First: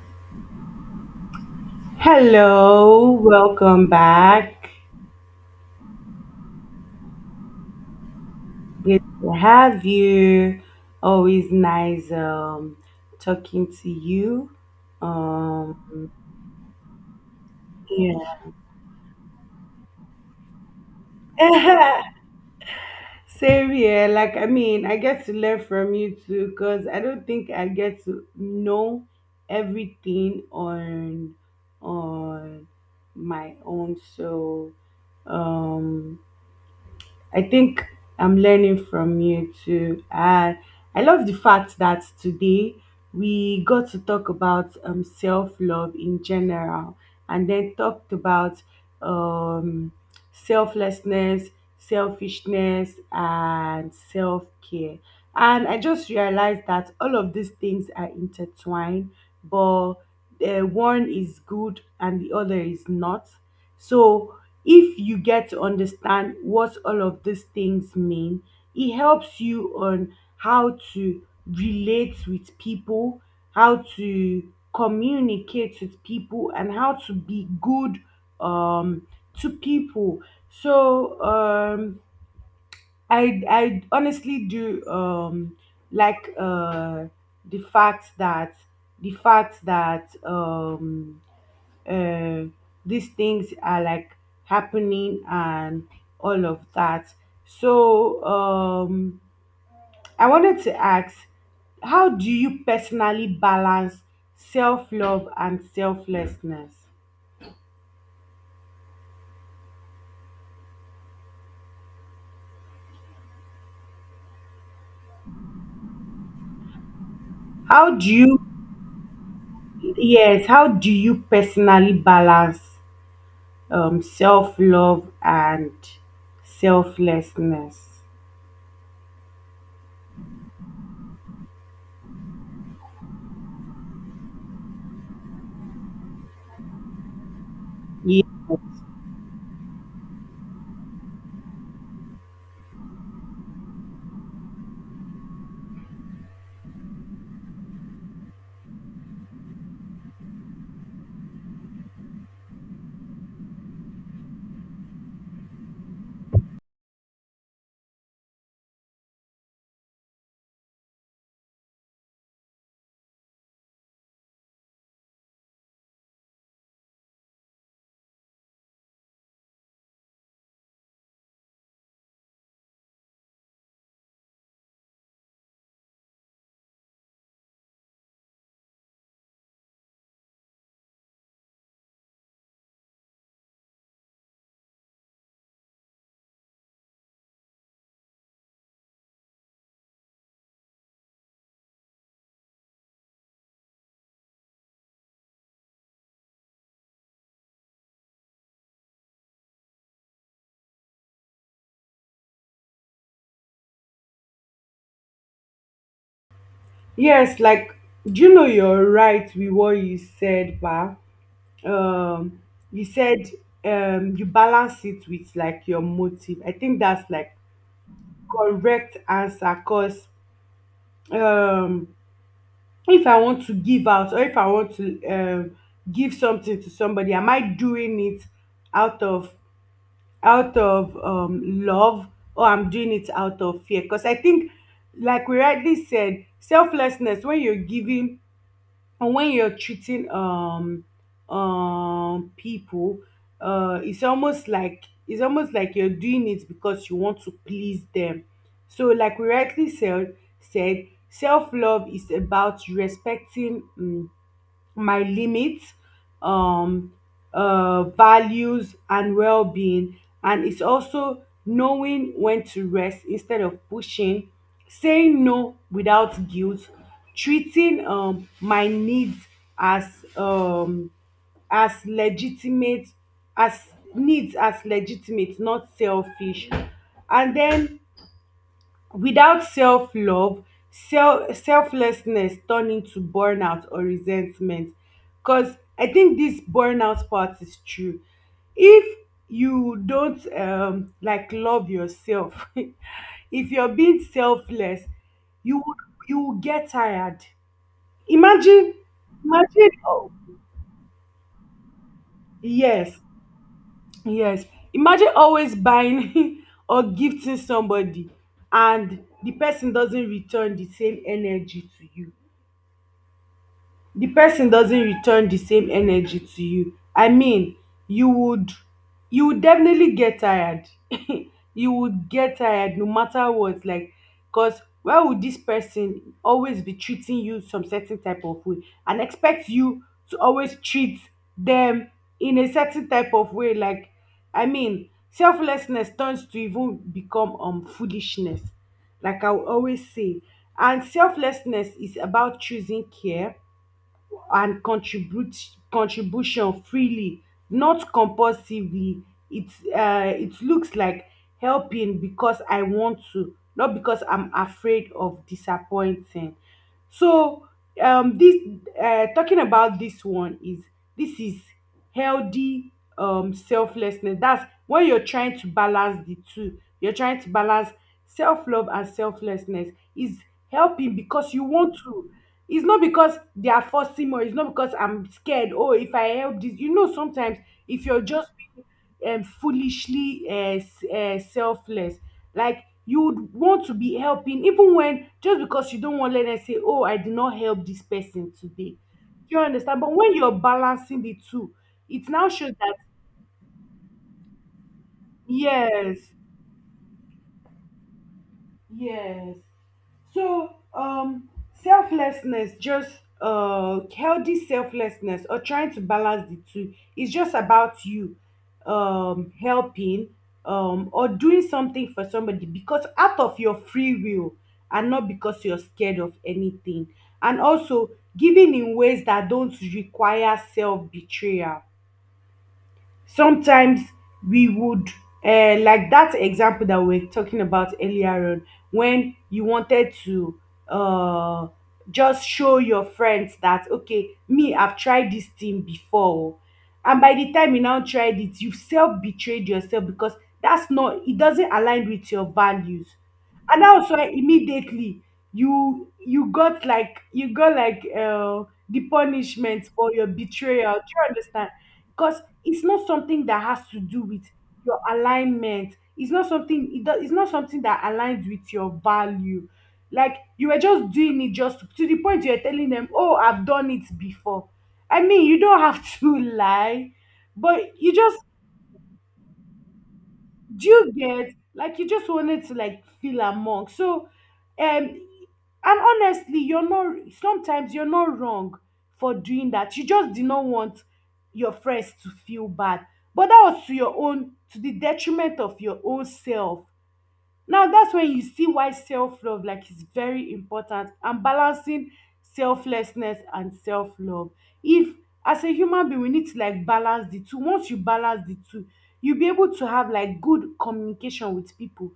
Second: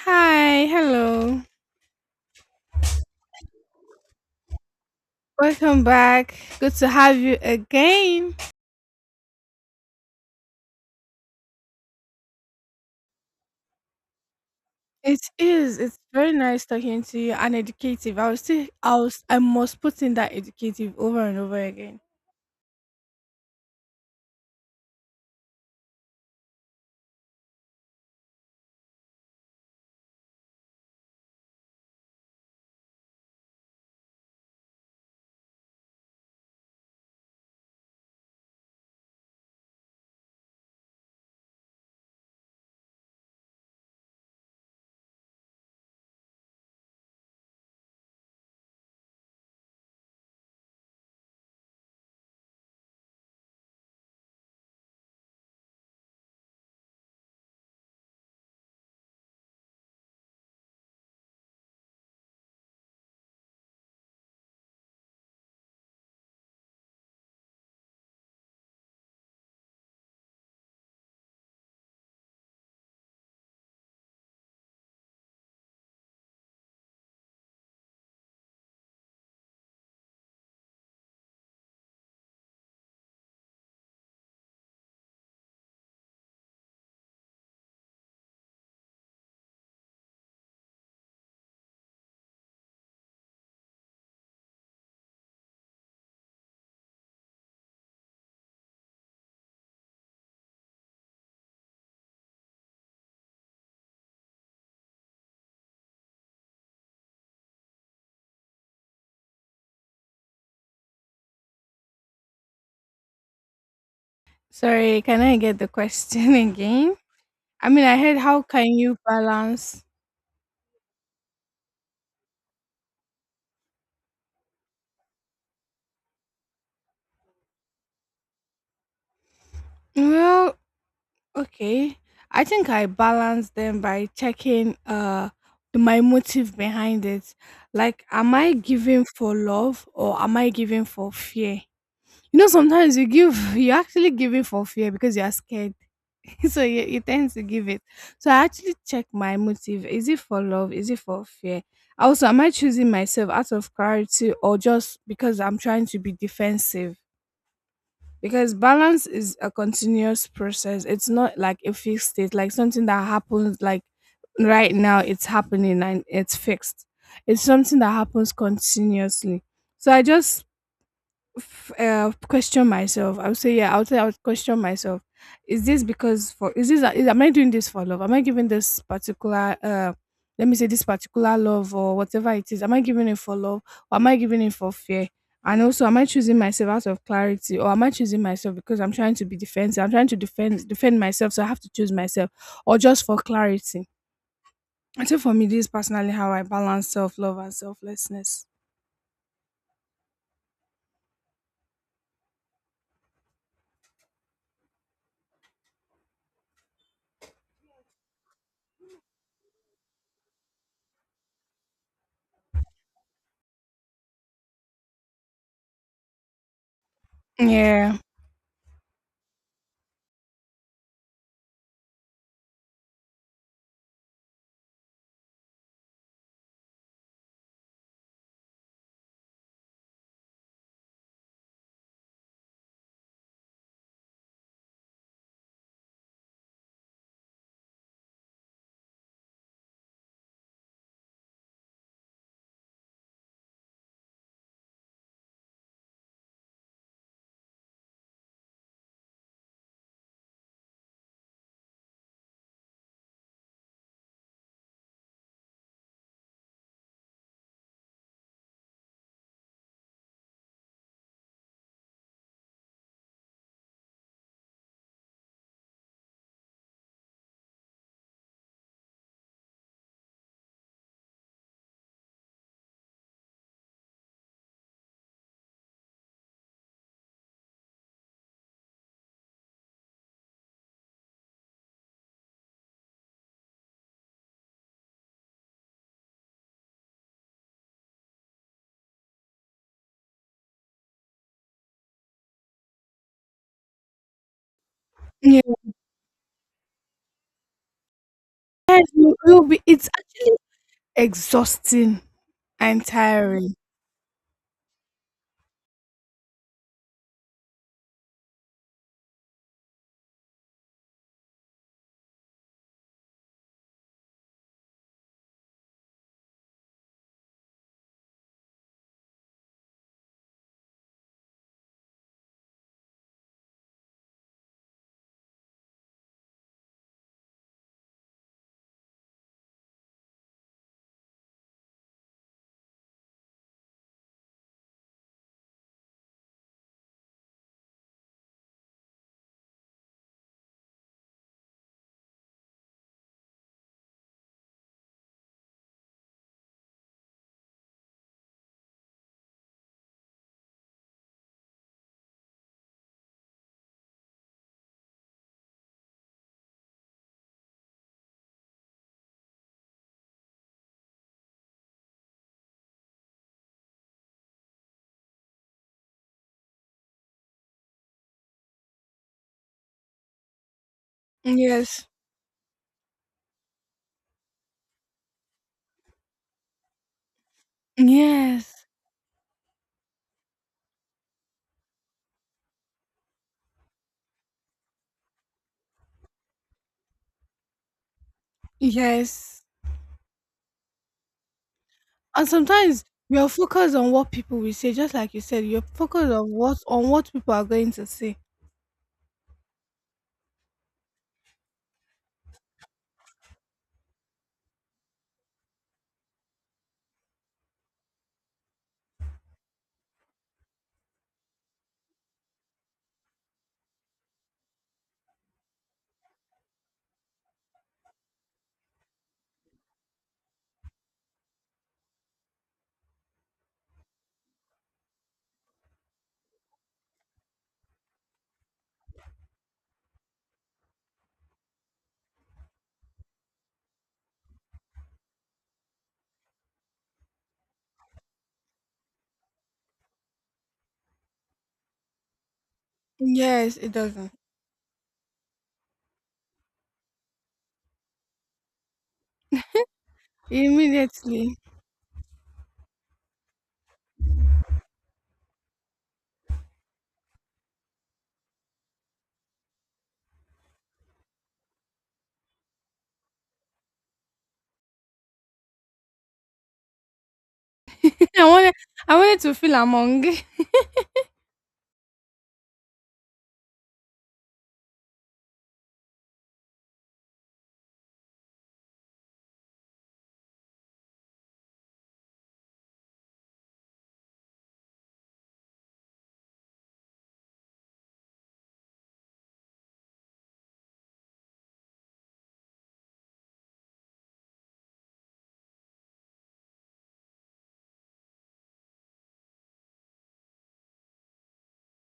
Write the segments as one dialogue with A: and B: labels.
A: Hi, hello.
B: Hello, welcome back.
A: Welcome back. Good to have you again.
B: Good to have you. Always nice talking to you.
A: It is. It's
B: Um
A: very nice talking to you and educative. I will
B: yeah.
A: still, I was, I must put in that educative over and over again.
B: Same here. Like I mean, I get to learn from you too because I don't think I get to know everything on my own. So um I think I'm learning from you too. I love the fact that today we got to talk about self love in general, and then talked about um, selflessness, selfishness, and self care. And I just realized that all of these things are intertwined, but one is good and the other is not. So if you get to understand what all of these things mean, it helps you on how to relate with people, how to communicate with people, and how to be good um to people. So I honestly do like the fact that the fact that um uh, these things are like happening and all of that. So I wanted to ask, how do you personally balance self love and selflessness?
A: Sorry, can I get the question again? I mean,
B: How
A: I
B: do
A: heard,
B: you,
A: how can you balance?
B: yes, how do you personally balance self love and selflessness?
A: Well, okay. I think I balance them by checking my motive behind it. Like,
B: Ye-
A: am I giving for love or am I giving for fear? You know, sometimes you give, you actually give it for fear because you are scared. So you tend to give it. So I actually check my motive. Is it for love? Is it for fear? Also, am I choosing myself out of clarity or just because I'm trying to be defensive? Because balance is a continuous process. It's not like a fixed state, like something that happens like right now it's happening and it's fixed. It's something that happens continuously. So I just question myself. I would say, yeah, I would say I would question myself. Is this because for is this is, am I doing this for love? Am I giving this particular let me say this particular love or whatever it is? Am I giving it for love or am I giving it for fear? And also, am I choosing myself out of clarity or am I choosing myself because I'm trying to be defensive? I'm trying to defend myself, so I have to choose myself or just for clarity. I think for me, this is personally how I balance self love and selflessness.
B: Yes, like, do you know you're right with what you said, Ba? um you said you balance it with like your motive. I think that's like
A: Yeah.
B: correct answer, because um if I want to give out, or if I want to give something to somebody, am I doing it out of out of love, or I'm doing it out of fear? Because I think, like we rightly said, selflessness, when you're giving and when you're treating people, it's almost like you're doing it because you want to please them. So like we rightly said, self-love is about respecting my limits, um values, and well-being. And it's also knowing when to rest instead of pushing, saying no without guilt, treating my needs as um as legitimate as needs as legitimate, not selfish. And then without self-love, selflessness turn into burnout or resentment. Because I think this burnout part is true. If you don't like love yourself, if you're being selfless,
A: Yeah.
B: you would you will get tired. Imagine,
A: Yes, you'll be,
B: imagine.
A: it's
B: Oh,
A: exhausting and
B: yes.
A: tiring.
B: Yes. Imagine always buying or gifting somebody, and the person doesn't return the same energy to you. The person doesn't return the same energy to you. I mean, you would you would definitely get tired. You would get tired no matter what, like, because why would this person always be treating you some certain type of way and expect you to always treat them in a certain type of way? Like, I mean, selflessness turns to even become foolishness, like I will always say. And selflessness is about choosing care and contribute contribution freely, not compulsively. it it looks like helping because I want to, not because I'm afraid of disappointing. So this talking about this one, is this is healthy selflessness. That's when you're trying to balance the two. You're trying to balance self-love and selflessness, is helping because you want
A: Yes.
B: to. It's not because they are forcing, or it's not because I'm scared. Oh, if I help this, sometimes if you're just
A: Yes.
B: foolishly selfless, like you would want to be helping even, when just because you don't want to let them say, oh, I did not help this person today. Do you
A: Yes.
B: understand? But when you're balancing the two, it
A: And
B: now shows that,
A: sometimes we are focused on what people will say, just like you said, you're focused
B: yes.
A: on what people are going to say.
B: Yes. So, selflessness, just healthy selflessness, or trying to balance the two, is just about you helping, or doing something for somebody because out of your free will, and not because you're scared of anything. And also giving in ways that don't require self betrayal. Sometimes we would, like that example that we were talking about earlier on, when you wanted to uh just show your friends that, okay, me, I've tried this thing before. And by the time you now tried it, you have self betrayed yourself, because that's not it doesn't align with your values.
A: Yes,
B: And
A: it
B: also
A: doesn't.
B: immediately, you got like, the punishment for your betrayal. Do you
A: Immediately.
B: understand? Because it's not something that has to do with your alignment. It's not something that aligns with your value. Like, you were just doing it, just to the point you're telling them, oh, I've done it before. I mean, you don't have to lie, but you just,
A: I wanted I wanted to feel among.
B: do you get? Like, you just wanted to, like, feel among. So and honestly, you're not sometimes you're not wrong for doing that. You just did not want your friends to feel bad, but that was to the detriment of your own self. Now that's when you see why self-love, like, is very important, and balancing selflessness and self-love. If, as a human being, we need to, like, balance the two. Once you balance the two, you'll be able to have, like, good communication with people,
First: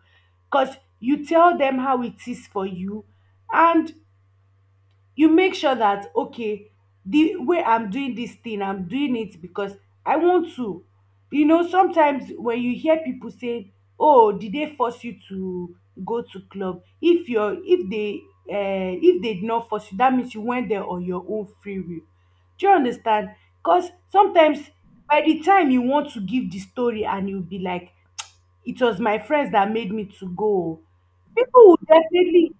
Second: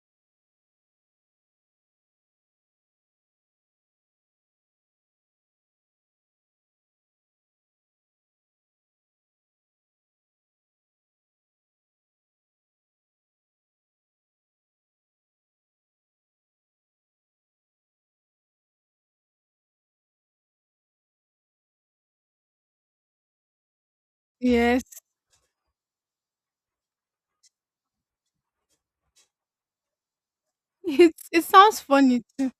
B: because you tell them how it is for you, and you make sure that, okay, the way I'm doing this thing, I'm doing it because I want to. You know, sometimes when you hear people say, oh, did they force you to go to club? If they, if they did not force you, that means you went there on your own free will. Do you understand? Because sometimes,
A: Yes.
B: by the time you want to give the story, and you'll be like, it was my friends that made me to go.
A: It
B: People
A: sounds
B: would
A: funny.
B: definitely,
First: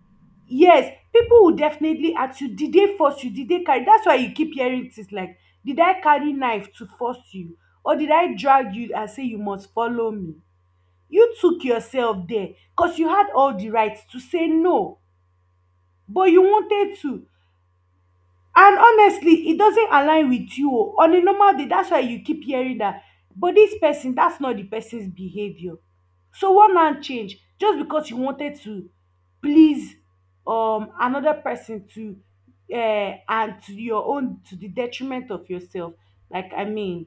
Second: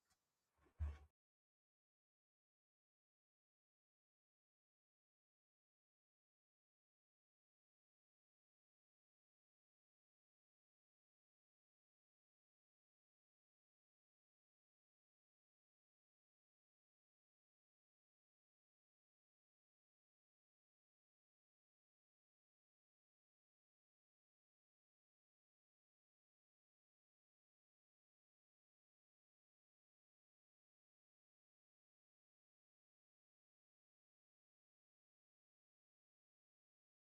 B: yes, people would definitely ask you, did they force you? Did they carry? That's why you keep hearing things like, did I carry knife to force you? Or did I drag you and say you must follow me? You took yourself there, because you had all the rights to say no, but you wanted to. And honestly, e doesn't align with you, o, on a normal day. That's why you keep hearing that. But this person, that's not the person's behavior. So one hand change, just because you wanted to please, another person, to, and to your own to the detriment of yourself. Like, I mean,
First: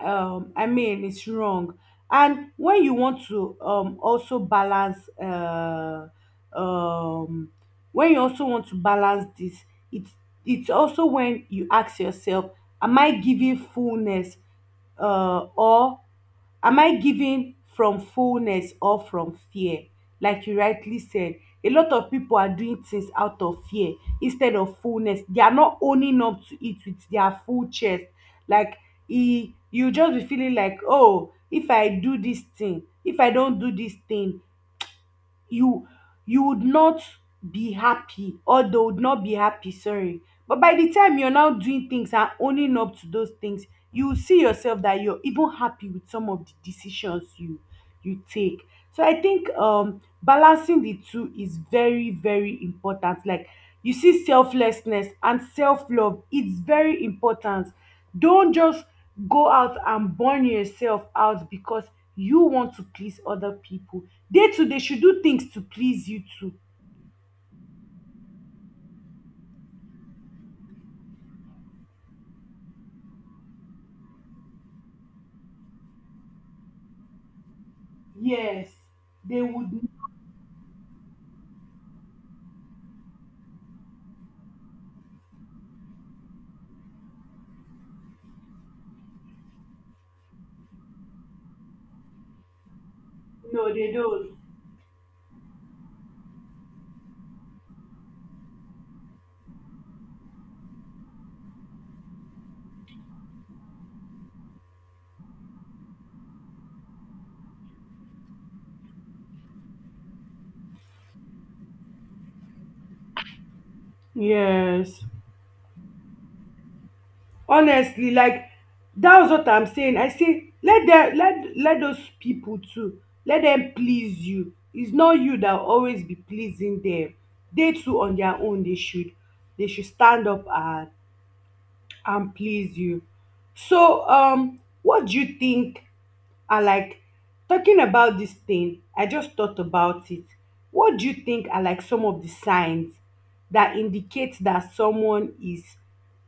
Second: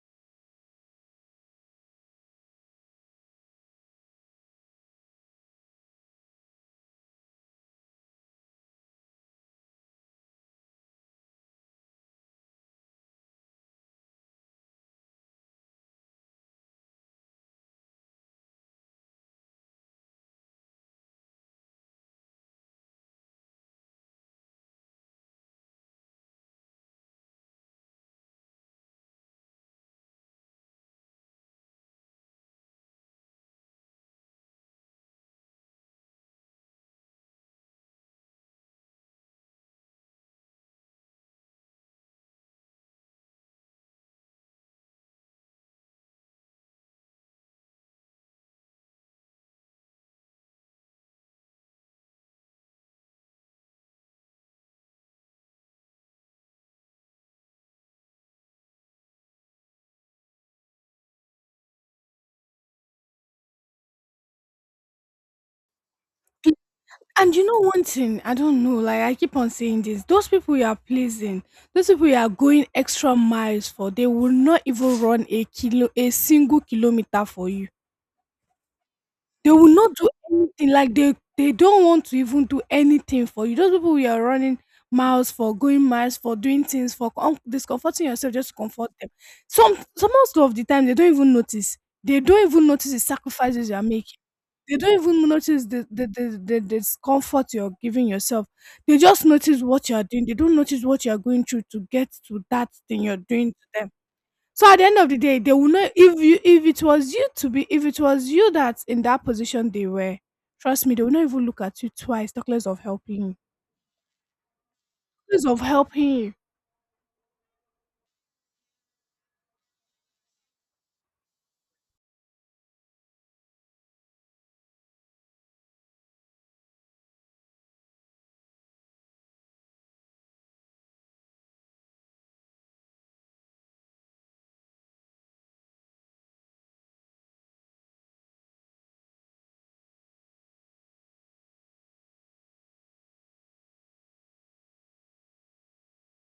B: it's wrong. And when you want to also balance, um when you also want to balance this, it's it's also when you ask yourself, am i giving fullness uh or am I giving from fullness or from fear? Like you rightly said, a lot of people are doing things out of fear instead of fullness. They are not owning up to it with their full chest. Like, e, you just be feeling like, oh, if I do this thing if I don't do this thing, you you would not be happy, or they would not be happy, sorry. But by the time you're now doing things and owning up to those things, you will see yourself that you're even happy with some of the decisions you take. So I think balancing the two is very, very important. Like, you see, selflessness and self-love, it's very important. Don't just go out and burn yourself out because you want to please other people. They too, they should do things to please you too.
A: And you know one thing, I don't know, like I keep on saying this, those people you are pleasing, those people you are going extra miles for, they will not even run a kilo a single kilometer for you.
B: Yes, they
A: They
B: would.
A: will not do anything, like they don't want to even do anything for you. Those people you are running miles for, going miles for, doing things for, discomforting yourself just to comfort them. Some most of the time they don't even notice. They don't even notice the sacrifices
B: No,
A: you are
B: they
A: making.
B: don't.
A: They don't even notice the, the discomfort you're giving yourself. They just notice what you're doing. They don't notice what you're going through to get to that thing you're doing to them. So at the end of the day, they will know if you if it was you to be if it was you that's in that position they were. Trust me, they will not even look at you twice, talk less of helping you. Talk
B: Yes,
A: less of helping you.
B: honestly, like, that's what I'm saying. I say, let them, let those people too, let them please you. It's not you that will always be pleasing them. They too, on their own, they should, stand up and please you. So, what do you think are, like, talking about this thing? I just thought about it. What do you think are, like, some of the signs that indicate that someone is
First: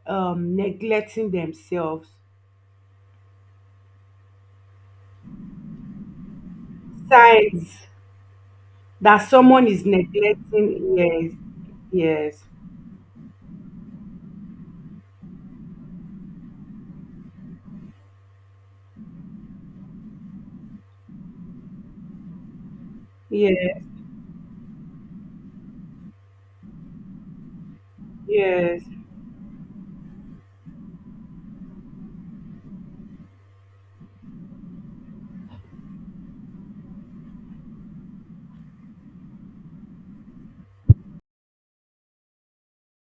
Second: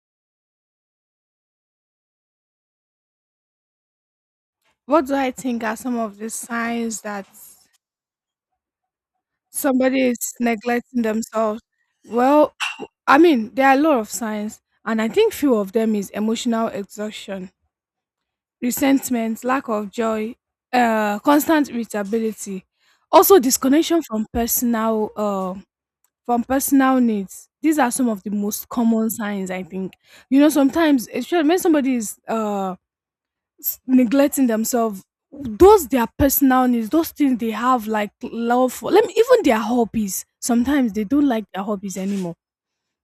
B: neglecting themselves?
A: What do I think are some of the signs that
B: Signs that someone is
A: somebody is
B: neglecting,
A: neglecting
B: yes,
A: themselves?
B: yes,
A: Well, I mean, there are a lot of signs, and I think few of them is emotional exhaustion, resentment, lack of joy, constant irritability, also
B: yes,
A: disconnection from from personal needs. These are some of the most
B: yes.
A: common signs I think. You know, sometimes especially when somebody is neglecting themselves, those their personal needs, those things they have like love for, let me even their hobbies, sometimes they don't like their hobbies anymore.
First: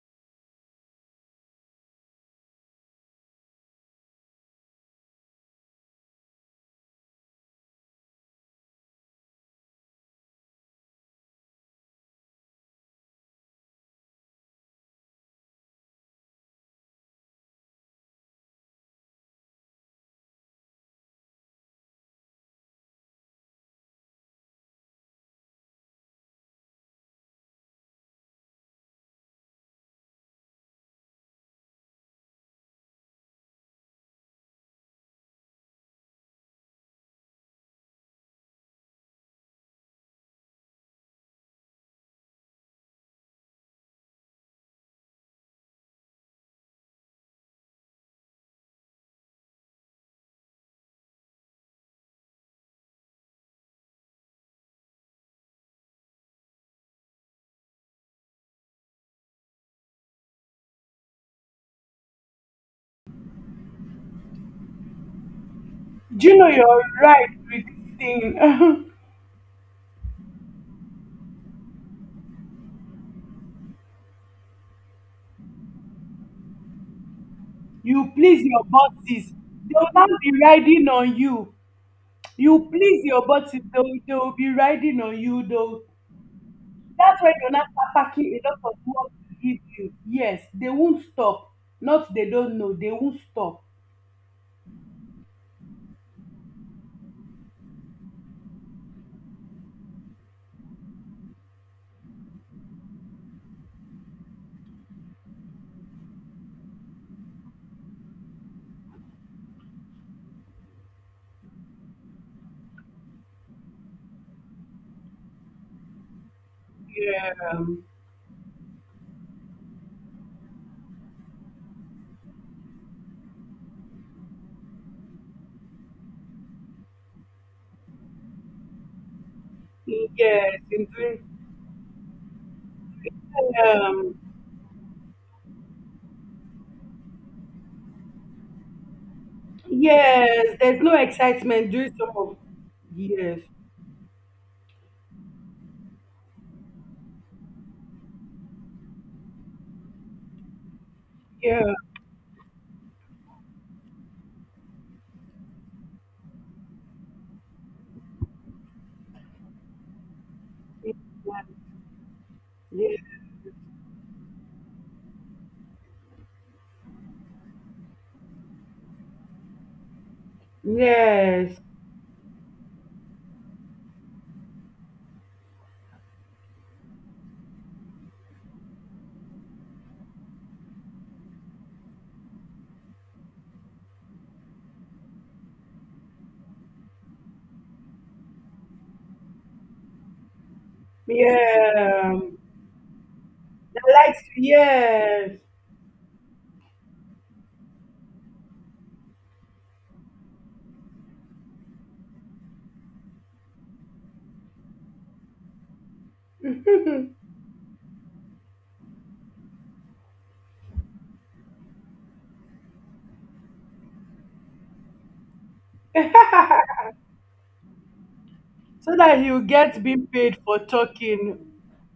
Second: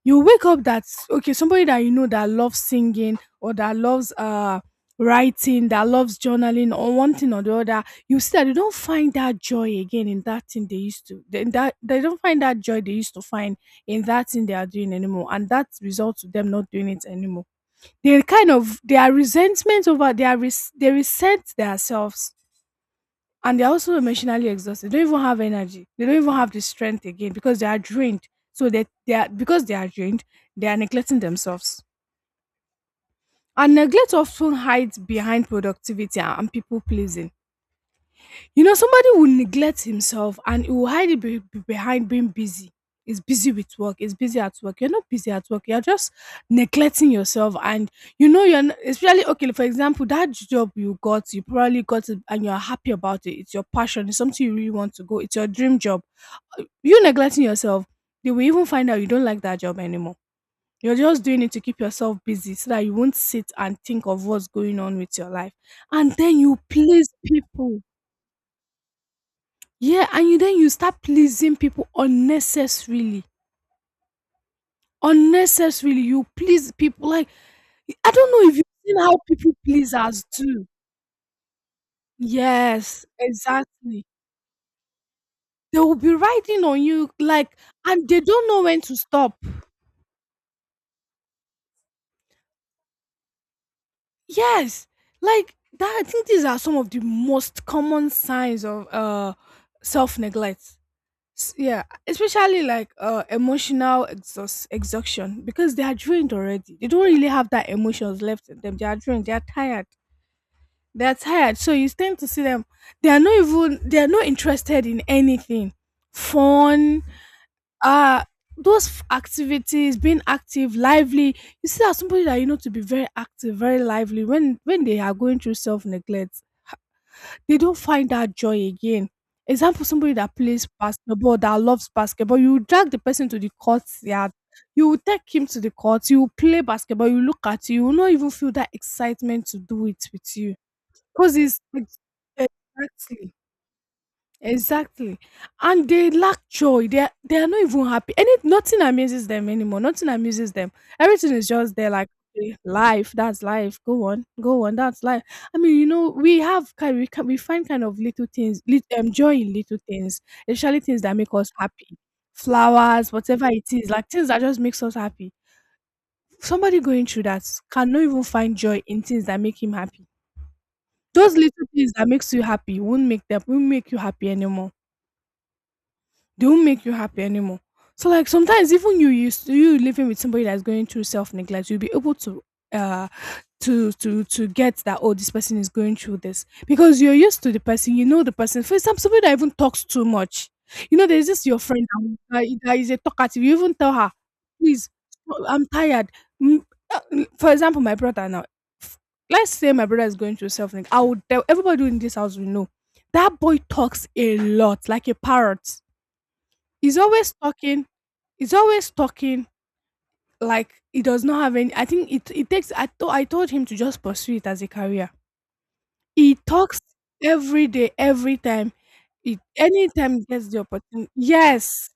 A: You wake up that okay, somebody that you know that loves singing or that loves writing, that loves journaling or one thing or the other, you see that they don't find that joy again in that thing they used to they, that they don't find that joy they used to find in that thing they are doing anymore, and that results to them not doing it anymore. They kind of, they are resentment over their res- they resent themselves, and they're also emotionally exhausted. They don't even have energy. They don't even have the strength again because they are drained. So they are because they are drained, they are neglecting themselves. And neglect often hides behind productivity and people pleasing. You know, somebody will neglect himself and he will hide it behind being busy. Is busy with work. Is busy at work. You're not busy at work. You're just neglecting yourself, and you know especially, okay. For example, that job you got, you probably got it, and you're happy about it. It's your passion. It's something you really want to go. It's your dream job. You neglecting yourself, they will even find out you don't like that job anymore. You're just doing it to keep yourself busy, so that you won't sit and think of what's going on with your life, and
B: Do you
A: then
B: know
A: you
B: you're
A: please
B: right with
A: people.
B: this thing?
A: Yeah, and you then you start pleasing people unnecessarily. Unnecessarily, you please people, like I
B: You
A: don't
B: please
A: know if you've
B: your
A: seen how
B: bosses,
A: people
B: they will not
A: pleasers
B: be
A: do.
B: riding on you. You please
A: Yes,
B: your bosses,
A: exactly.
B: they will be riding on you.
A: They
B: Though
A: will be riding on you,
B: that's why they
A: like,
B: now
A: and
B: start
A: they
B: packing
A: don't
B: a lot
A: know
B: of
A: when to
B: work
A: stop.
B: to give you. Yes, they won't stop. Not they don't know. They won't stop.
A: Yes. Like that, I think these are some of the most common signs of self-neglect. Yeah, especially like emotional exhaust exhaustion, because they are drained already, they don't really have that emotions left in them, they are drained, they are tired, they are tired. So you tend to see them, they are not interested in anything fun,
B: Yeah.
A: uh activities, being active, lively. You see that somebody that you know to be very active, very lively, when they are going through self-neglect, they don't find that joy again. Example, somebody that
B: Yes.
A: plays basketball, that loves basketball, you drag the person to the
B: Um,
A: courtyard, you will take him to the court, you will play basketball, you look at you, you will not even feel that excitement to do it with you.
B: yes. There's no
A: Because it's
B: excitement during
A: it's-
B: some of.
A: exactly.
B: Yes.
A: Exactly. And they lack joy. They are not even happy. And it, nothing amuses them anymore. Nothing amuses them. Everything is
B: Yeah.
A: just there, like okay, life. That's life. Go on. Go on. That's life. I mean, you know, we have kind, we can we find kind of little things, lit, joy in little things, especially things that make us happy.
B: Yes.
A: Flowers, whatever it is, like things that just makes us happy. Somebody going through that cannot even find joy in things that make him happy. Those
B: Yes.
A: little things that makes you happy won't make them, won't make you happy anymore. They won't make you happy anymore. So like sometimes even you living with somebody that's going through self neglect, you'll be able to uh to get that, oh, this person is going through this, because you're used to the person, you know the person. For example, somebody that even talks too much, you know there's this your friend
B: Yeah.
A: that, that is a talkative. You even tell her, please,
B: Yes.
A: I'm tired. Mm, For example, my brother now. f- Let's say my brother is going through self neglect. I would tell everybody in this house, we know that boy talks a lot like a parrot. He's always talking. He's always talking, like he does not have any. I think it takes I told him to just pursue it as a career. He talks every day, every time.
B: So that
A: It.
B: you get being
A: Anytime he
B: paid
A: gets the
B: for
A: opportunity,
B: talking.
A: yes.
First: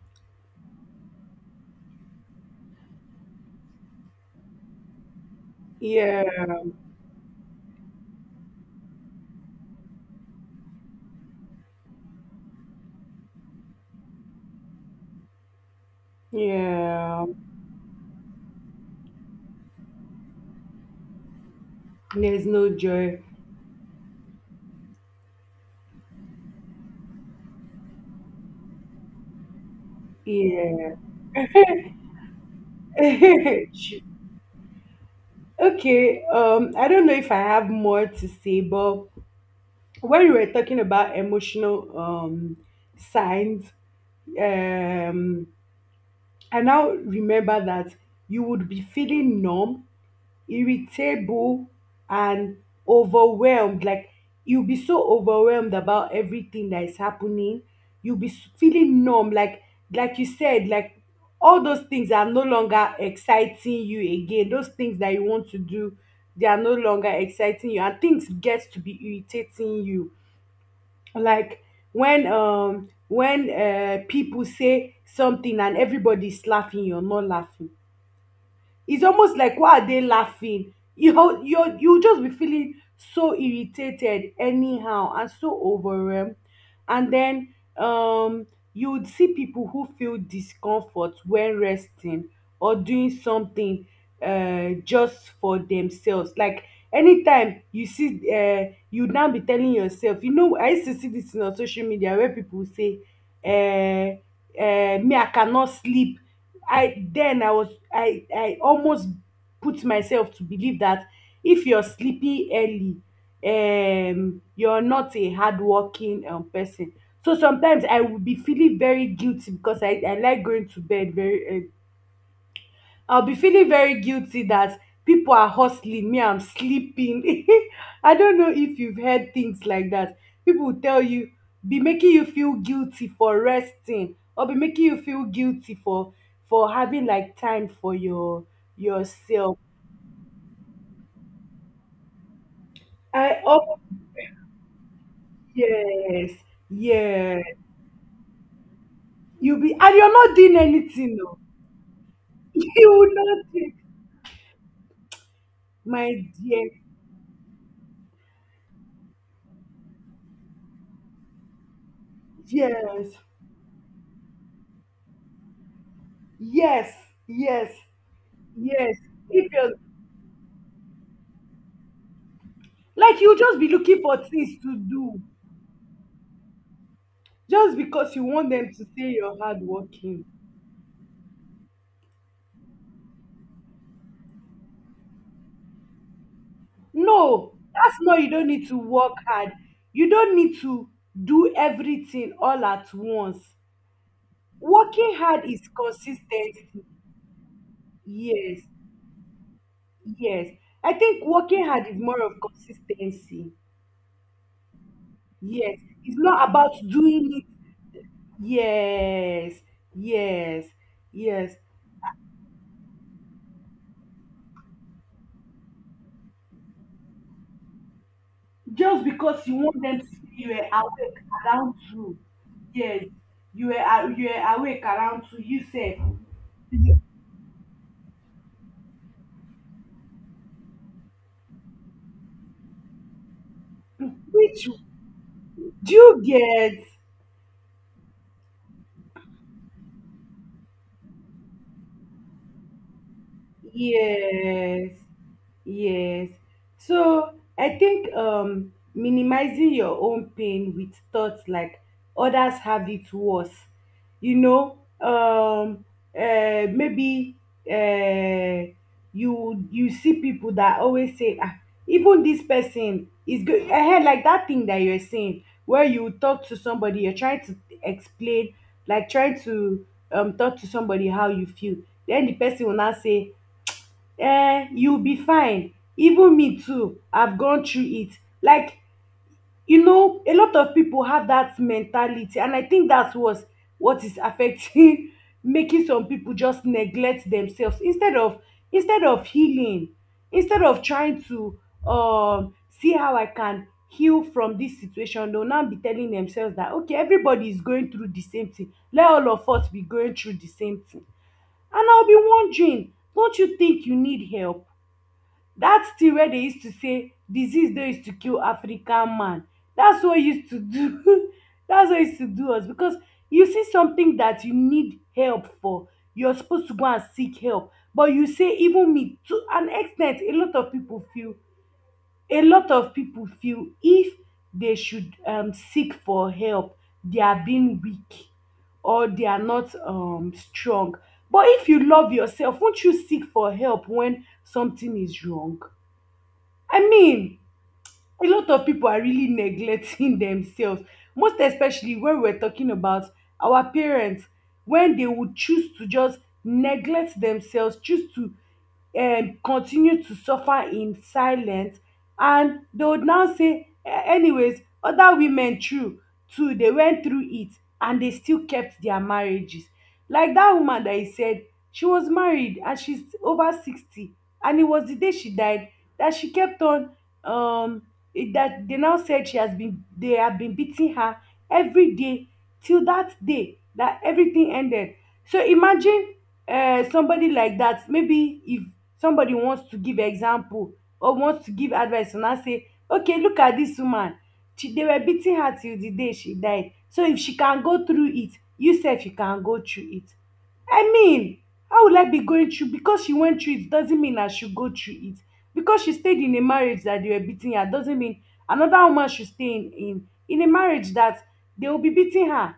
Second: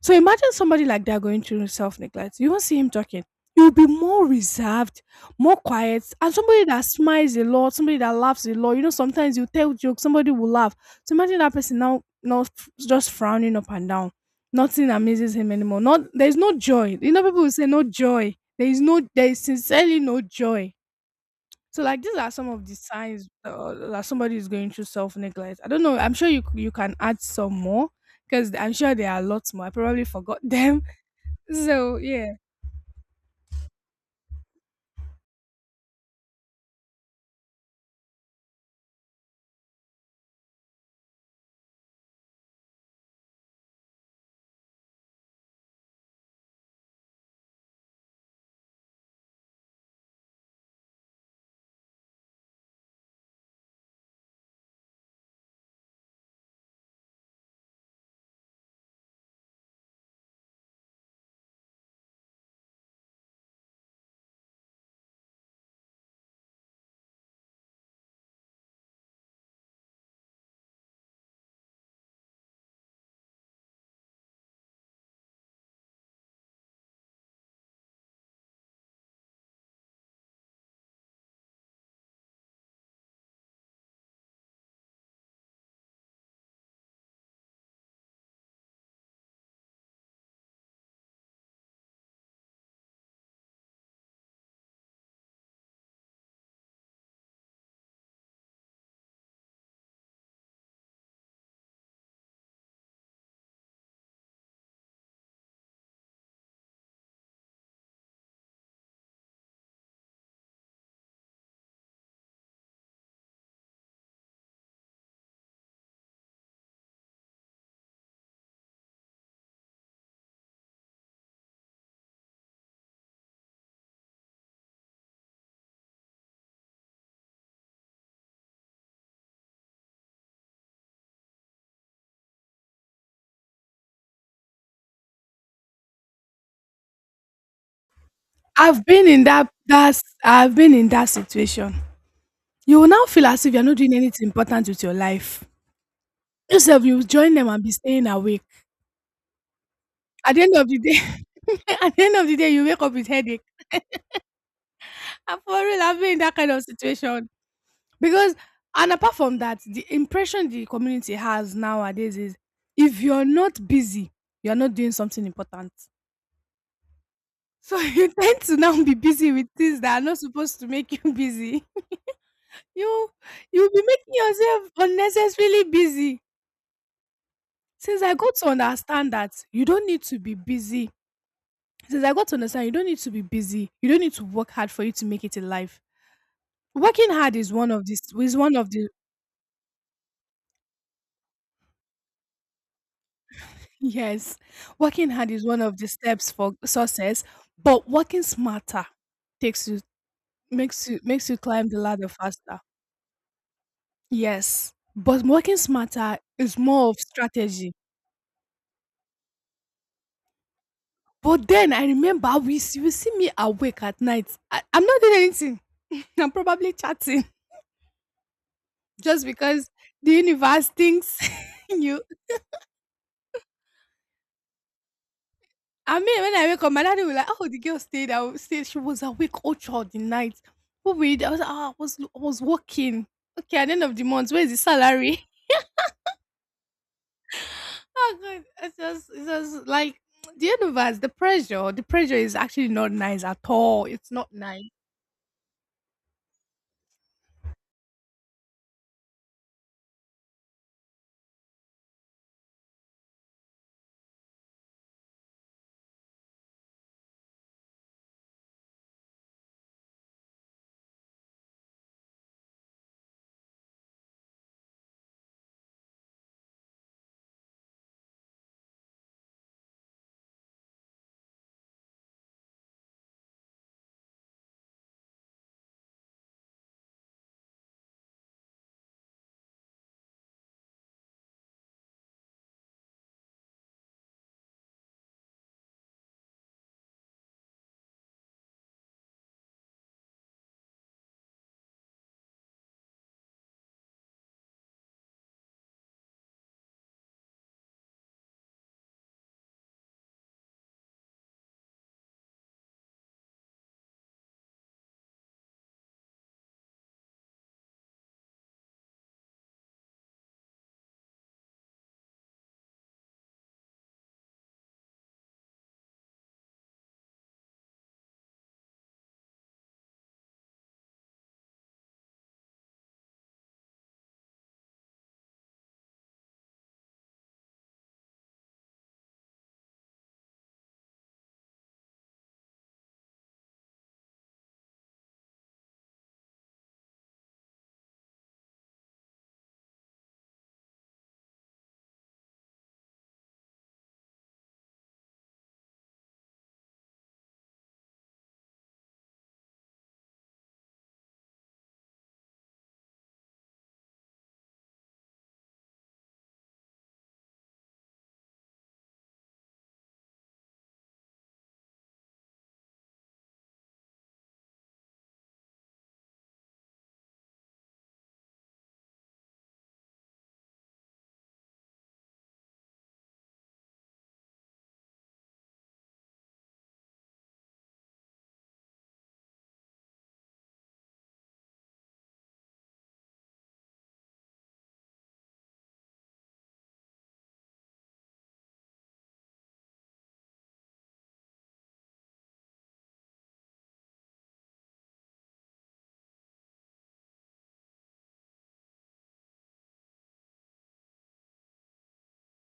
A: So imagine somebody like that going through self neglect. You won't see him talking. He will be more reserved, more quiet,
B: Yeah,
A: and somebody that smiles a lot, somebody that laughs a lot. You know, sometimes you tell jokes, somebody will laugh. So imagine that person now, not just frowning up and down. Nothing amazes him anymore. Not There is no joy. You know,
B: yeah.
A: people will say no joy. There is no, there is sincerely no joy. So like these are
B: There's
A: some of
B: no
A: the
B: joy.
A: signs that somebody is going through self neglect. I don't know. I'm sure you can add some more, because I'm sure there are lots more. I probably forgot them.
B: Yeah.
A: So yeah,
B: Okay. I don't know if I have more to say, but when we were talking about emotional signs, um, I now remember that you would be feeling numb, irritable, and overwhelmed. Like, you'll be so overwhelmed about everything that is happening. You'll be feeling numb. Like you said, like, all those things are no longer exciting you again. Those things that you want to do, they are no longer exciting you, and things get to be irritating you. Like when people say something and everybody's laughing, you're not laughing. It's almost like why are they laughing? You ho- you you just be feeling so irritated anyhow and so overwhelmed. And then you would see people who feel discomfort when resting or doing something just for themselves. Like anytime you see, you now be telling yourself, you know, I used to see this thing on social media where people say, uh, me I cannot sleep. I then I was I almost put myself to believe that if you're sleepy early, you're not a hardworking person. So sometimes I would be feeling very guilty because I like going to bed very early. I'll be feeling very guilty that people are hustling me. I'm sleeping. I don't know if you've heard things like that. People will tell you, be making you feel guilty for resting, or be making you feel guilty for having like time for
A: I've been in
B: yourself.
A: I've been in that situation. You will now feel
B: I,
A: as if you're not
B: oh,
A: doing anything important with your life.
B: yes,
A: Yourself, you join
B: yes.
A: them and be staying awake.
B: You'll be and you're
A: At
B: not
A: the end
B: doing
A: of the day,
B: anything. Though.
A: at the end of the day, you wake
B: You
A: up with
B: will
A: headache.
B: not. Do-
A: I'm for real. I've
B: My
A: been in that kind of
B: dear,
A: situation. Because, and apart from that, the impression the community has nowadays is if
B: yes,
A: you're not busy, you're not doing something important.
B: yes, yes,
A: So you tend to now be
B: yes.
A: busy with
B: If you're,
A: things that are not supposed to make you busy. You
B: like, you'll just
A: you'll
B: be
A: be
B: looking
A: making
B: for things
A: yourself
B: to do
A: unnecessarily busy.
B: just
A: Since I
B: because you
A: got to
B: want them to say
A: understand that
B: you're
A: you don't need to
B: hardworking.
A: be busy. Since I got to understand you don't need to be busy. You don't need to work hard for you to make it in life. Working hard is
B: No,
A: one of
B: that's
A: this
B: not, you
A: is
B: don't
A: one
B: need
A: of
B: to
A: the
B: work hard. You don't need to do everything all at once.
A: Yes, working
B: Working
A: hard is
B: hard
A: one
B: is
A: of the steps for
B: consistency.
A: success, but working
B: Yes,
A: smarter takes you
B: yes.
A: makes
B: I
A: you
B: think
A: makes you
B: working
A: climb the
B: hard is
A: ladder
B: more of
A: faster.
B: consistency.
A: Yes, but working
B: Yes.
A: smarter
B: It's not
A: is
B: about
A: more of
B: doing it.
A: strategy.
B: Yes, yes,
A: But
B: yes.
A: then I remember you see me awake at night. I'm not doing anything. I'm probably chatting
B: Just
A: just
B: because you
A: because
B: want them to
A: the
B: say you were
A: universe thinks
B: awake around
A: you.
B: two. Yes, you were a- you were awake around two, you sef.
A: I mean, when I wake up, my daddy was like, "Oh, the girl stayed. She was awake all throughout the night. What we did, I was like, ah, I was working. Okay, at the end of the month, where's the
B: Which
A: salary?"
B: do you get?
A: Oh God, it's just like the universe. The pressure is actually not nice at all. It's not nice.
B: Yes. Yes. So I think minimizing your own pain with thoughts like others have it worse. You know, maybe uh you you see people that always say, ah, even this person is good ahead, like that thing that you're saying, where you talk to somebody you're trying to explain, like trying to talk to somebody how you feel, then the person will now say, you be fine, even me too have gone through it. Like, you know, a lot of people have that mentality and I think that's what is affecting, making some people just neglect themselves, instead of healing, instead of trying to um see how I can heal from this situation. They will now be telling themselves that, okay, everybody is going through the same thing, let all of us be going through the same thing. And I'll be wondering, don't you think you need help? That thing wey dey use to say disease no use to kill African man. That's what use to do, that's what use to do us. Because you see something that you need help for, you're supposed to go and seek help, but you say, even me. To an extent, a lot of people feel, if they should seek for help, they are being weak or they are not strong. But if you love yourself, won't you seek for help when something is wrong? I mean, a lot of people are really neglecting themselves, most especially when we're talking about our parents, when they would choose to just neglect themselves, choose to continue to suffer in silence. And they would now say, "Eh, anyways, other women true too, they went through it and they still kept their marriages." Like that woman that I said, she was married and she's over 60, and it was the day she died that she kept on um it- that they now said she has been, they have been beating her every day till that day that everything ended. So imagine somebody like that. Maybe if somebody wants to give example or wants to give advice, will now say, okay, look at this woman. She, they were beating her till the day she died. So if she can go through it, you said you can go through it. I mean, how will I be going through? Because she went through it doesn't mean I should go through it. Because she stayed in a marriage that they were beating her doesn't mean another woman should stay in a marriage that they will be beating her.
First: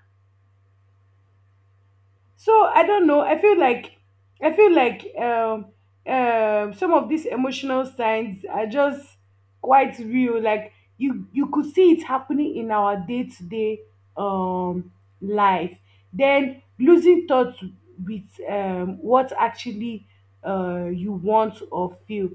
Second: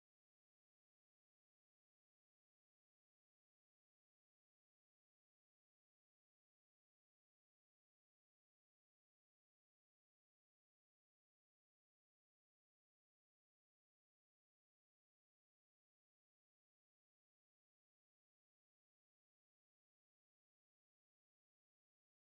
B: So I don't know, I feel like, I feel like some of these emotional signs are just quite real. Like you could see it happening in our day-to-day um life. Then losing touch with what actually you want or feel.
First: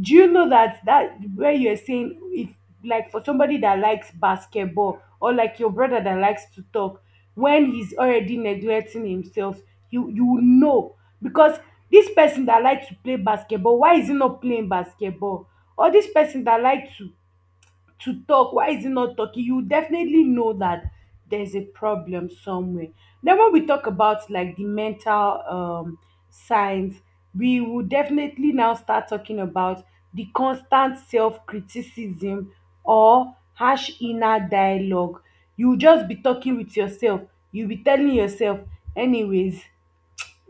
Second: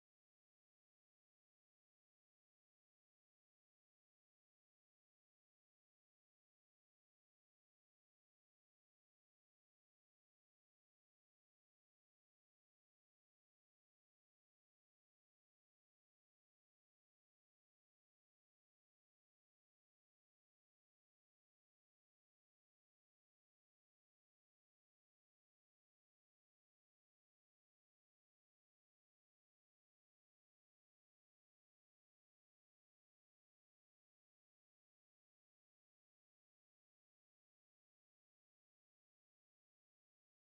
B: Do you know that, that where you're saying, if like for somebody that likes basketball or like your brother that likes to talk, when he's already neglecting himself, you will know. Because this person that like to play basketball, why is he not playing basketball? Or this person that like to talk, why is he not talking? You definitely know that there's a problem somewhere. Then when we talk about like the mental signs, we will definitely now start talking about the constant self-criticism or harsh inner dialogue. You just be talking with yourself, you be telling yourself, anyways,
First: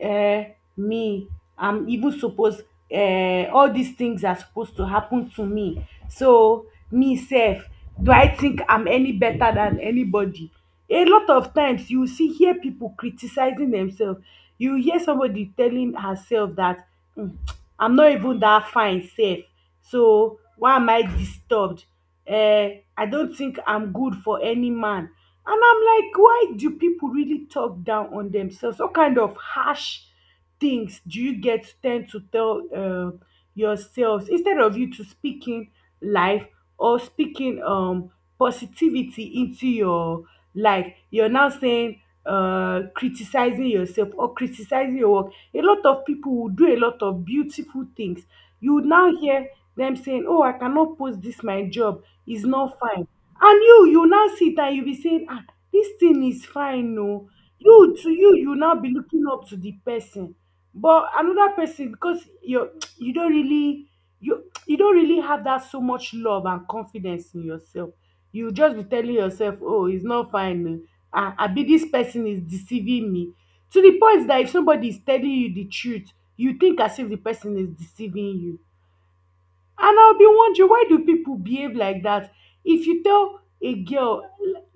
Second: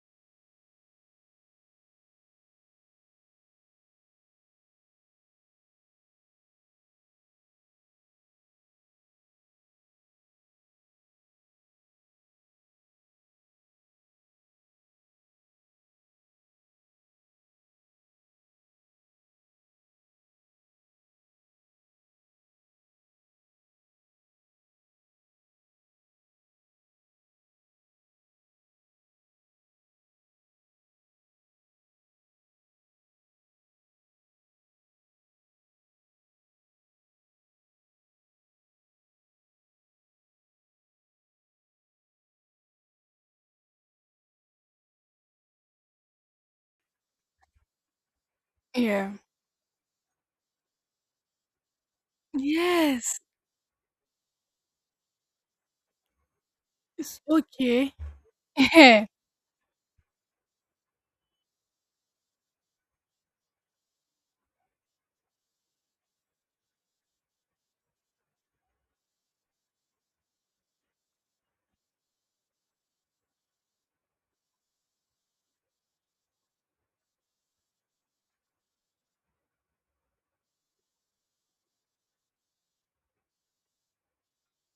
B: um me, I'm even suppose, all dis things are suppose to happen to me, so me sef, do I think I'm any better than anybody? A lot of times you see, hear people criticizing themselves. You hear somebody telling herself that, "Hmm, I'm not even that fine sef, so why am I disturbed? um I don't think I'm good for any man." And I'm like, why do people really talk down on themselves? What kind of harsh things do you get tend to tell, yourselves, instead of you to speaking life or speaking positivity into your life? You're now saying, uh, criticizing yourself or criticizing your work. A lot of people will do a lot of beautiful things. You would
A: Yeah.
B: now hear them saying, "Oh, I cannot post this. My job is not fine."
A: Yes.
B: And you now sit and you be saying, ah, this thing is fine
A: It's
B: oh.
A: okay.
B: You to you you now be looking up to the person, but another person, because you you don't really, you don't really have that so much love and confidence in yourself. You just be telling yourself, oh, it's not fine oh, ah, abi this person is deceiving me. To the point that if somebody is telling you the truth, you think as if the person is deceiving you. And I bin wondering, why do people behave like dat? If you tell a girl,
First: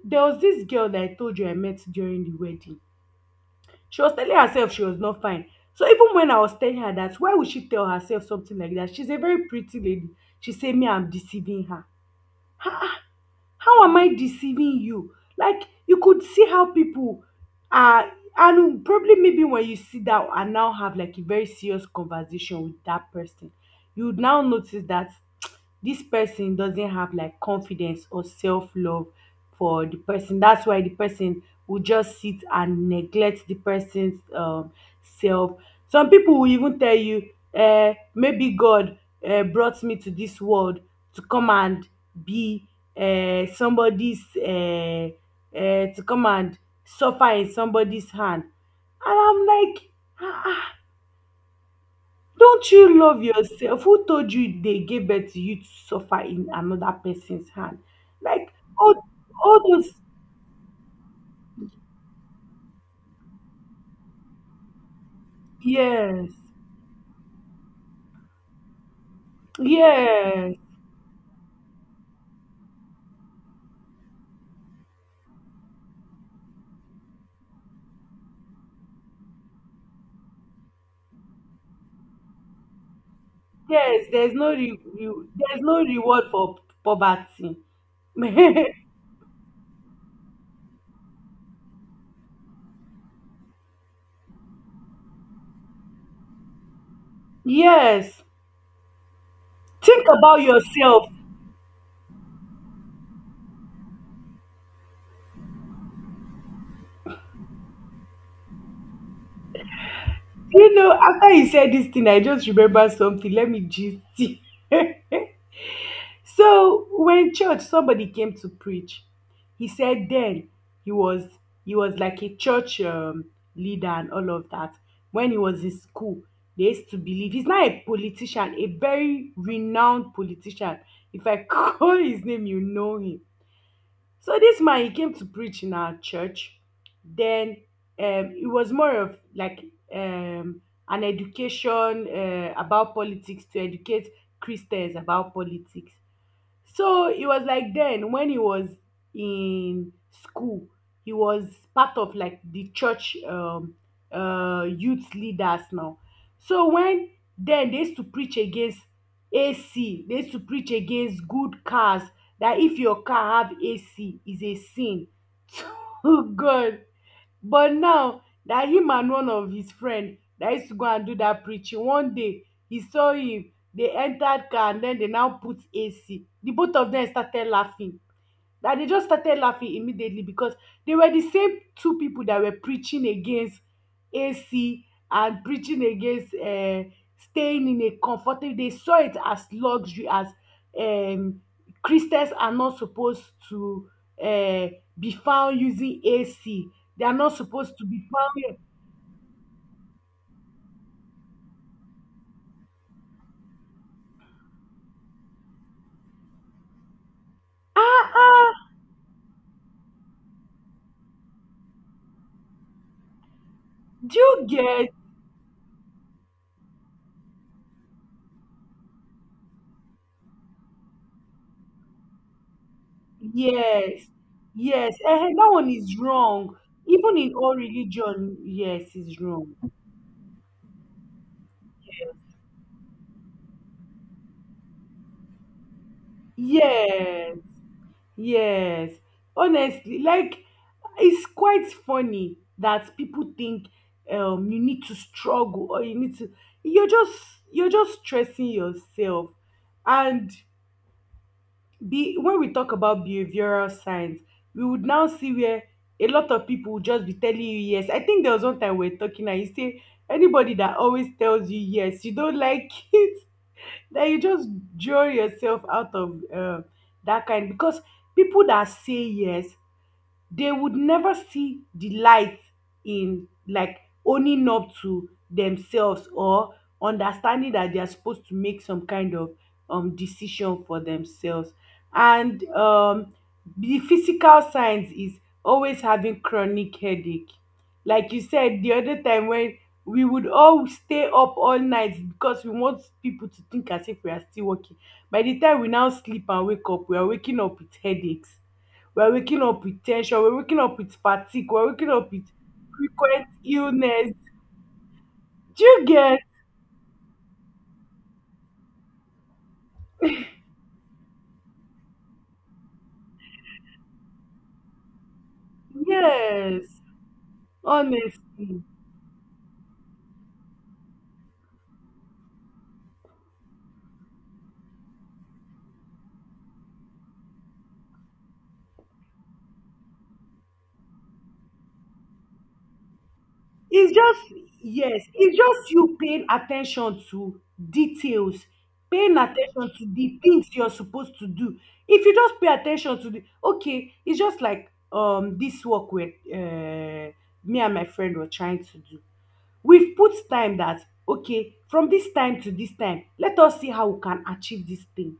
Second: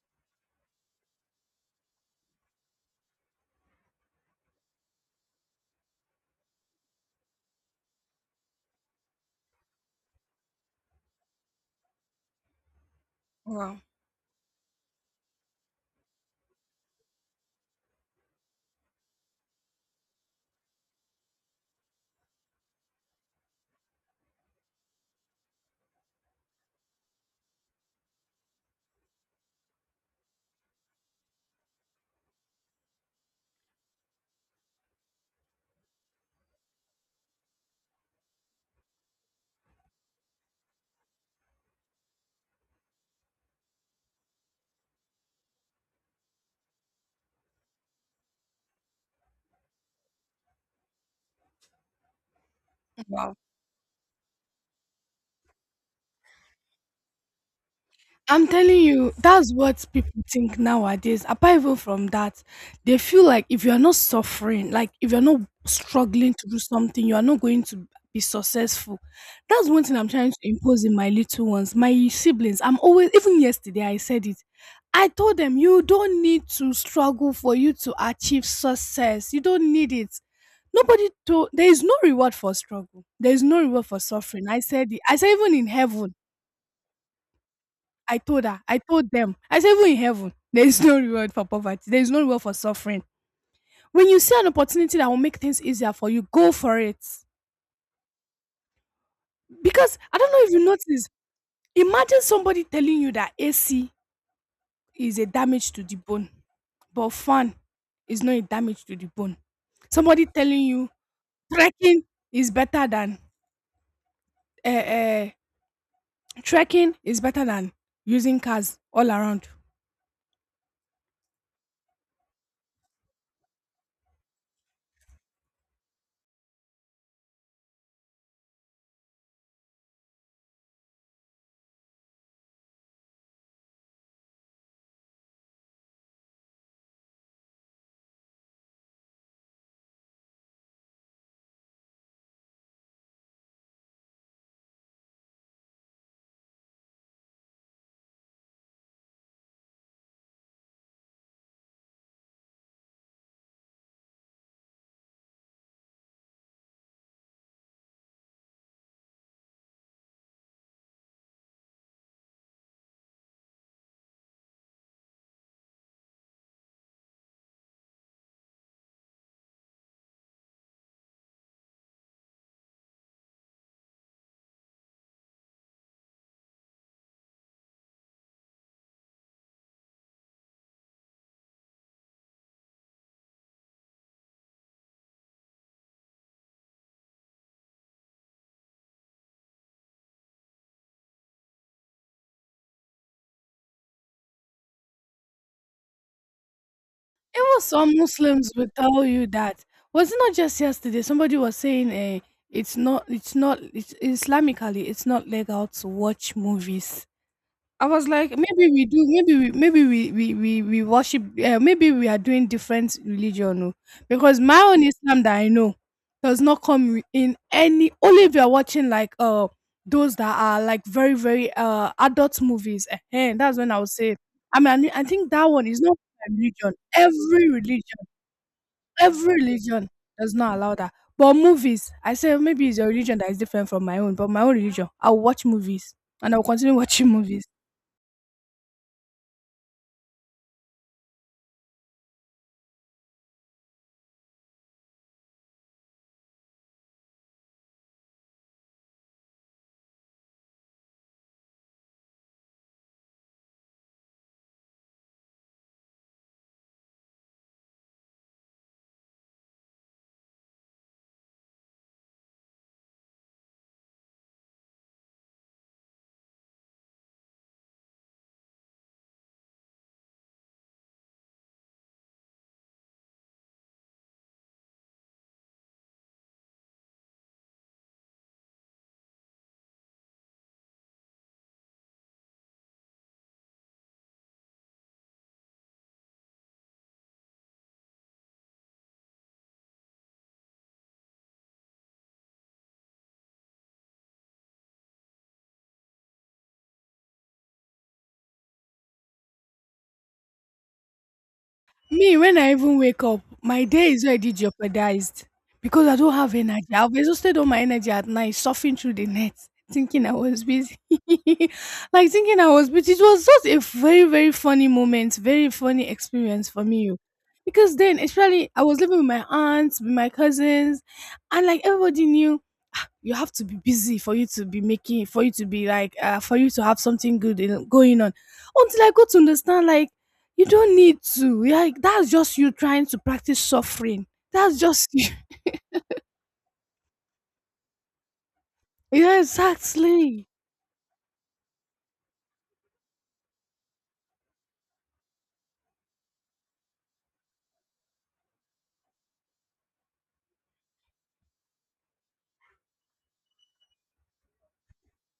B: there was this girl that I told you I met during the wedding, she was telling herself she was not fine. So even when I was telling her that, why would she tell herself something like that? She's a very pretty lady. She say me I'm deceiving her.
A: Wow.
B: How am I deceiving you? Like, you could see how people are. And probably maybe when you sit down and now have like a very serious conversation with that person, you would now notice that this person doesn't have like confidence or self-love for the person. That's why the person will just sit and neglect the person's self. Some people will even tell you, eh, maybe God, eh, brought me to this world to come and be somebody's to come and suffer in somebody's hand. And I'm like, ah ah, don't you love
A: Wow.
B: yourself? Who told you they gave birth to you to suffer in another person's hand?
A: I'm
B: Like,
A: telling
B: all
A: you, that's
B: all
A: what
B: those,
A: people think nowadays. Apart even from that, they feel like if you're not suffering, like if you're not
B: yes,
A: struggling to do something, you are not going to be successful. That's one thing I'm trying to
B: yes,
A: impose in my little ones, my siblings. I'm always, even yesterday, I said it. I told them, you don't need to struggle for you to achieve success. You don't need it. There is no reward for struggle. There is no reward for
B: yes, there's
A: suffering.
B: no
A: I said it. I said, even
B: there's
A: in
B: no
A: heaven,
B: reward for poverty.
A: I told her. I told them. I said, even in heaven, there is no reward for poverty. There is no reward for suffering. When you see an opportunity that will make things easier for you, go for it.
B: Yes,
A: Because
B: think
A: I don't
B: about
A: know if you
B: yourself.
A: notice, imagine somebody telling you that AC is a damage to the bone, but fan is not a damage to the bone. Somebody telling
B: You
A: you
B: know, after you said this
A: trekking
B: thing, I just
A: is better
B: remember
A: than
B: something. Let me just see.
A: uh, uh,
B: So
A: trekking is
B: when
A: better
B: church,
A: than
B: somebody came
A: using
B: to
A: cars
B: preach,
A: all around.
B: he said then, he was, he was like a church leader and all of that. When he was in school, they used to believe, he's not a politician, a very renowned politician. If I call his name, you know him. So this man, he came to preach in our church. Then it was more of like um, an education about politics, to educate Christians about politics. So it was like then when he was in school, he was part of like the church youth leaders now. So when, then they used to preach against AC, they used to preach against good cars, that if your car have AC is a sin. Oh God, but now na him and one of his friend na used to go and do that preaching. One day he saw him, they entered car and then they now put ac, the both of them started laughing. And they just started laughing immediately because they were the same two people that were preaching against AC and preaching against staying in a comfortable. They saw it as luxury, as, um, Christians are not supposed to uh, be found using AC. They are not
A: Even
B: supposed to
A: some
B: be
A: Muslims
B: found.
A: will tell you that. Was it not just yesterday? Somebody was saying, eh, it's not, it's not, it's, Islamically, it's not legal to watch movies. I
B: Ah,
A: was like,
B: ah,
A: maybe we do, maybe we worship, maybe we are doing different religion, oh.
B: do
A: Because
B: you
A: my own
B: get?
A: Islam that I know does not come in any. Only if you are watching like those that are like very adult movies, and that's when I would
B: Yes,
A: say. I mean,
B: yes.
A: I think that
B: That
A: one
B: one
A: is not
B: is
A: my
B: wrong.
A: religion.
B: Even in all religion, yes, is
A: Every
B: wrong.
A: religion does not allow that. But movies, I say maybe it's your religion that is different from my own. But my own religion, I'll watch movies and I'll continue watching
B: Yes.
A: movies.
B: Yes, honestly, like it's quite funny that people think you need to struggle or you need to, you're just you're just stressing yourself. And be when we talk about behavioral science, we would now see where a lot of people would just be telling you yes. I think there was one time we were talking and you say anybody that always tells you yes, you don't like it, then you just draw yourself out of that kind, because people that say yes, they would never see the light in, like, owning up to themselves or understanding that they are supposed to make some kind of, decision for themselves. And the physical signs is always having chronic headache. Like you said the other time, when we would all stay up all night because we want people to think as if we are still working. By the time we now sleep and wake up, we are waking up with headaches. We're waking up with tension, we're waking up with fatigue, we're waking up
A: Me,
B: with
A: when I even wake up,
B: frequent
A: my day is
B: illness.
A: already jeopardized
B: Do you
A: because I don't
B: get?
A: have energy. I've exhausted all my energy at night, surfing through the net, thinking I was busy. Like thinking I was busy. It was just a very funny moment, very funny experience for
B: Yes,
A: me, oh. Because then, especially, I
B: honestly.
A: was living with my aunts, with my cousins, and like everybody knew you have to be busy for you to be making for you to be like for you to have something good going on until I got to understand like you don't need to like that's just you trying to practice
B: It's
A: suffering.
B: just,
A: That's just
B: yes,
A: you.
B: it's just you paying attention to details, paying
A: Yeah,
B: attention to the
A: exactly.
B: things you're supposed to do. If you just pay attention to the, okay, it's just like, this work with me and my friend were trying to do, we've put time that, okay, from this time to this time let us see how we can achieve this thing.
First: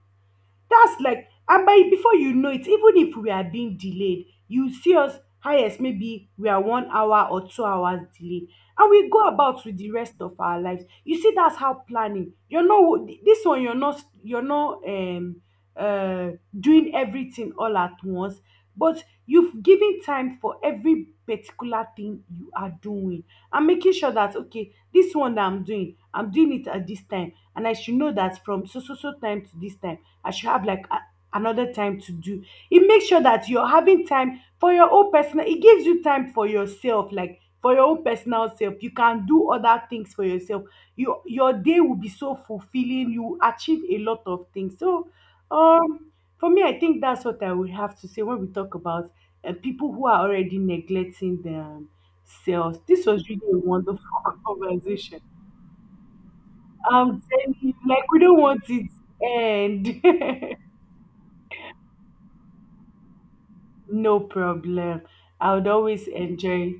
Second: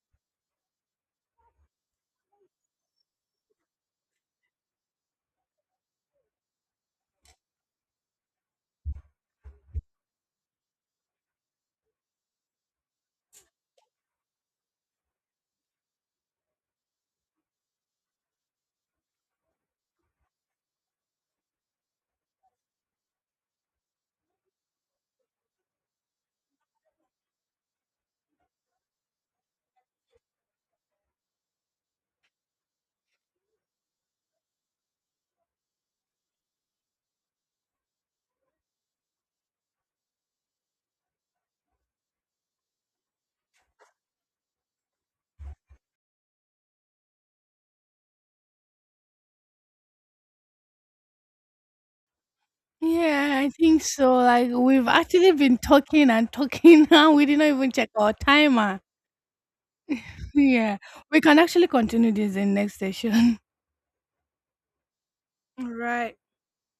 B: That's like, and by, before you know it, even if we are being delayed, you see us highest maybe we are 1 hour or 2 hours delayed, and we go about with the rest of our lives. You see, that's how planning. You're not you're not um uh doing everything all at once, but you've given time for every particular thing you are doing. And making sure that, okay, this one that I'm doing, I'm doing it at this time, and I should know that from so so so time to this time I should have like a, another time to do. It makes sure that you're having time for your own personal. It gives you time for yourself, like for your own personal self. You can do other things for yourself. Your day will be so fulfilling. You achieve a lot of things. So, um, for me, I think that's what I would have to say when we talk about people who are already neglecting themselves. This was
A: Yeah, I
B: really a
A: think
B: wonderful
A: so. Like we've
B: conversation.
A: actually been talking and talking. Now
B: I'm
A: we didn't
B: telling
A: even
B: you,
A: check
B: like
A: our
B: we don't want
A: timer.
B: it to end.
A: Yeah, we can actually continue this in next session.
B: No problem. I would
A: All
B: always
A: right.
B: enjoy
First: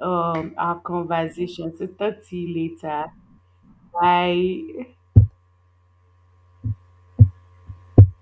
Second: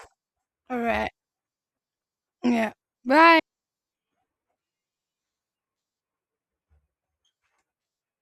A: All
B: our
A: right.
B: conversation. So talk to
A: Yeah.
B: you later.
A: Bye.
B: Bye.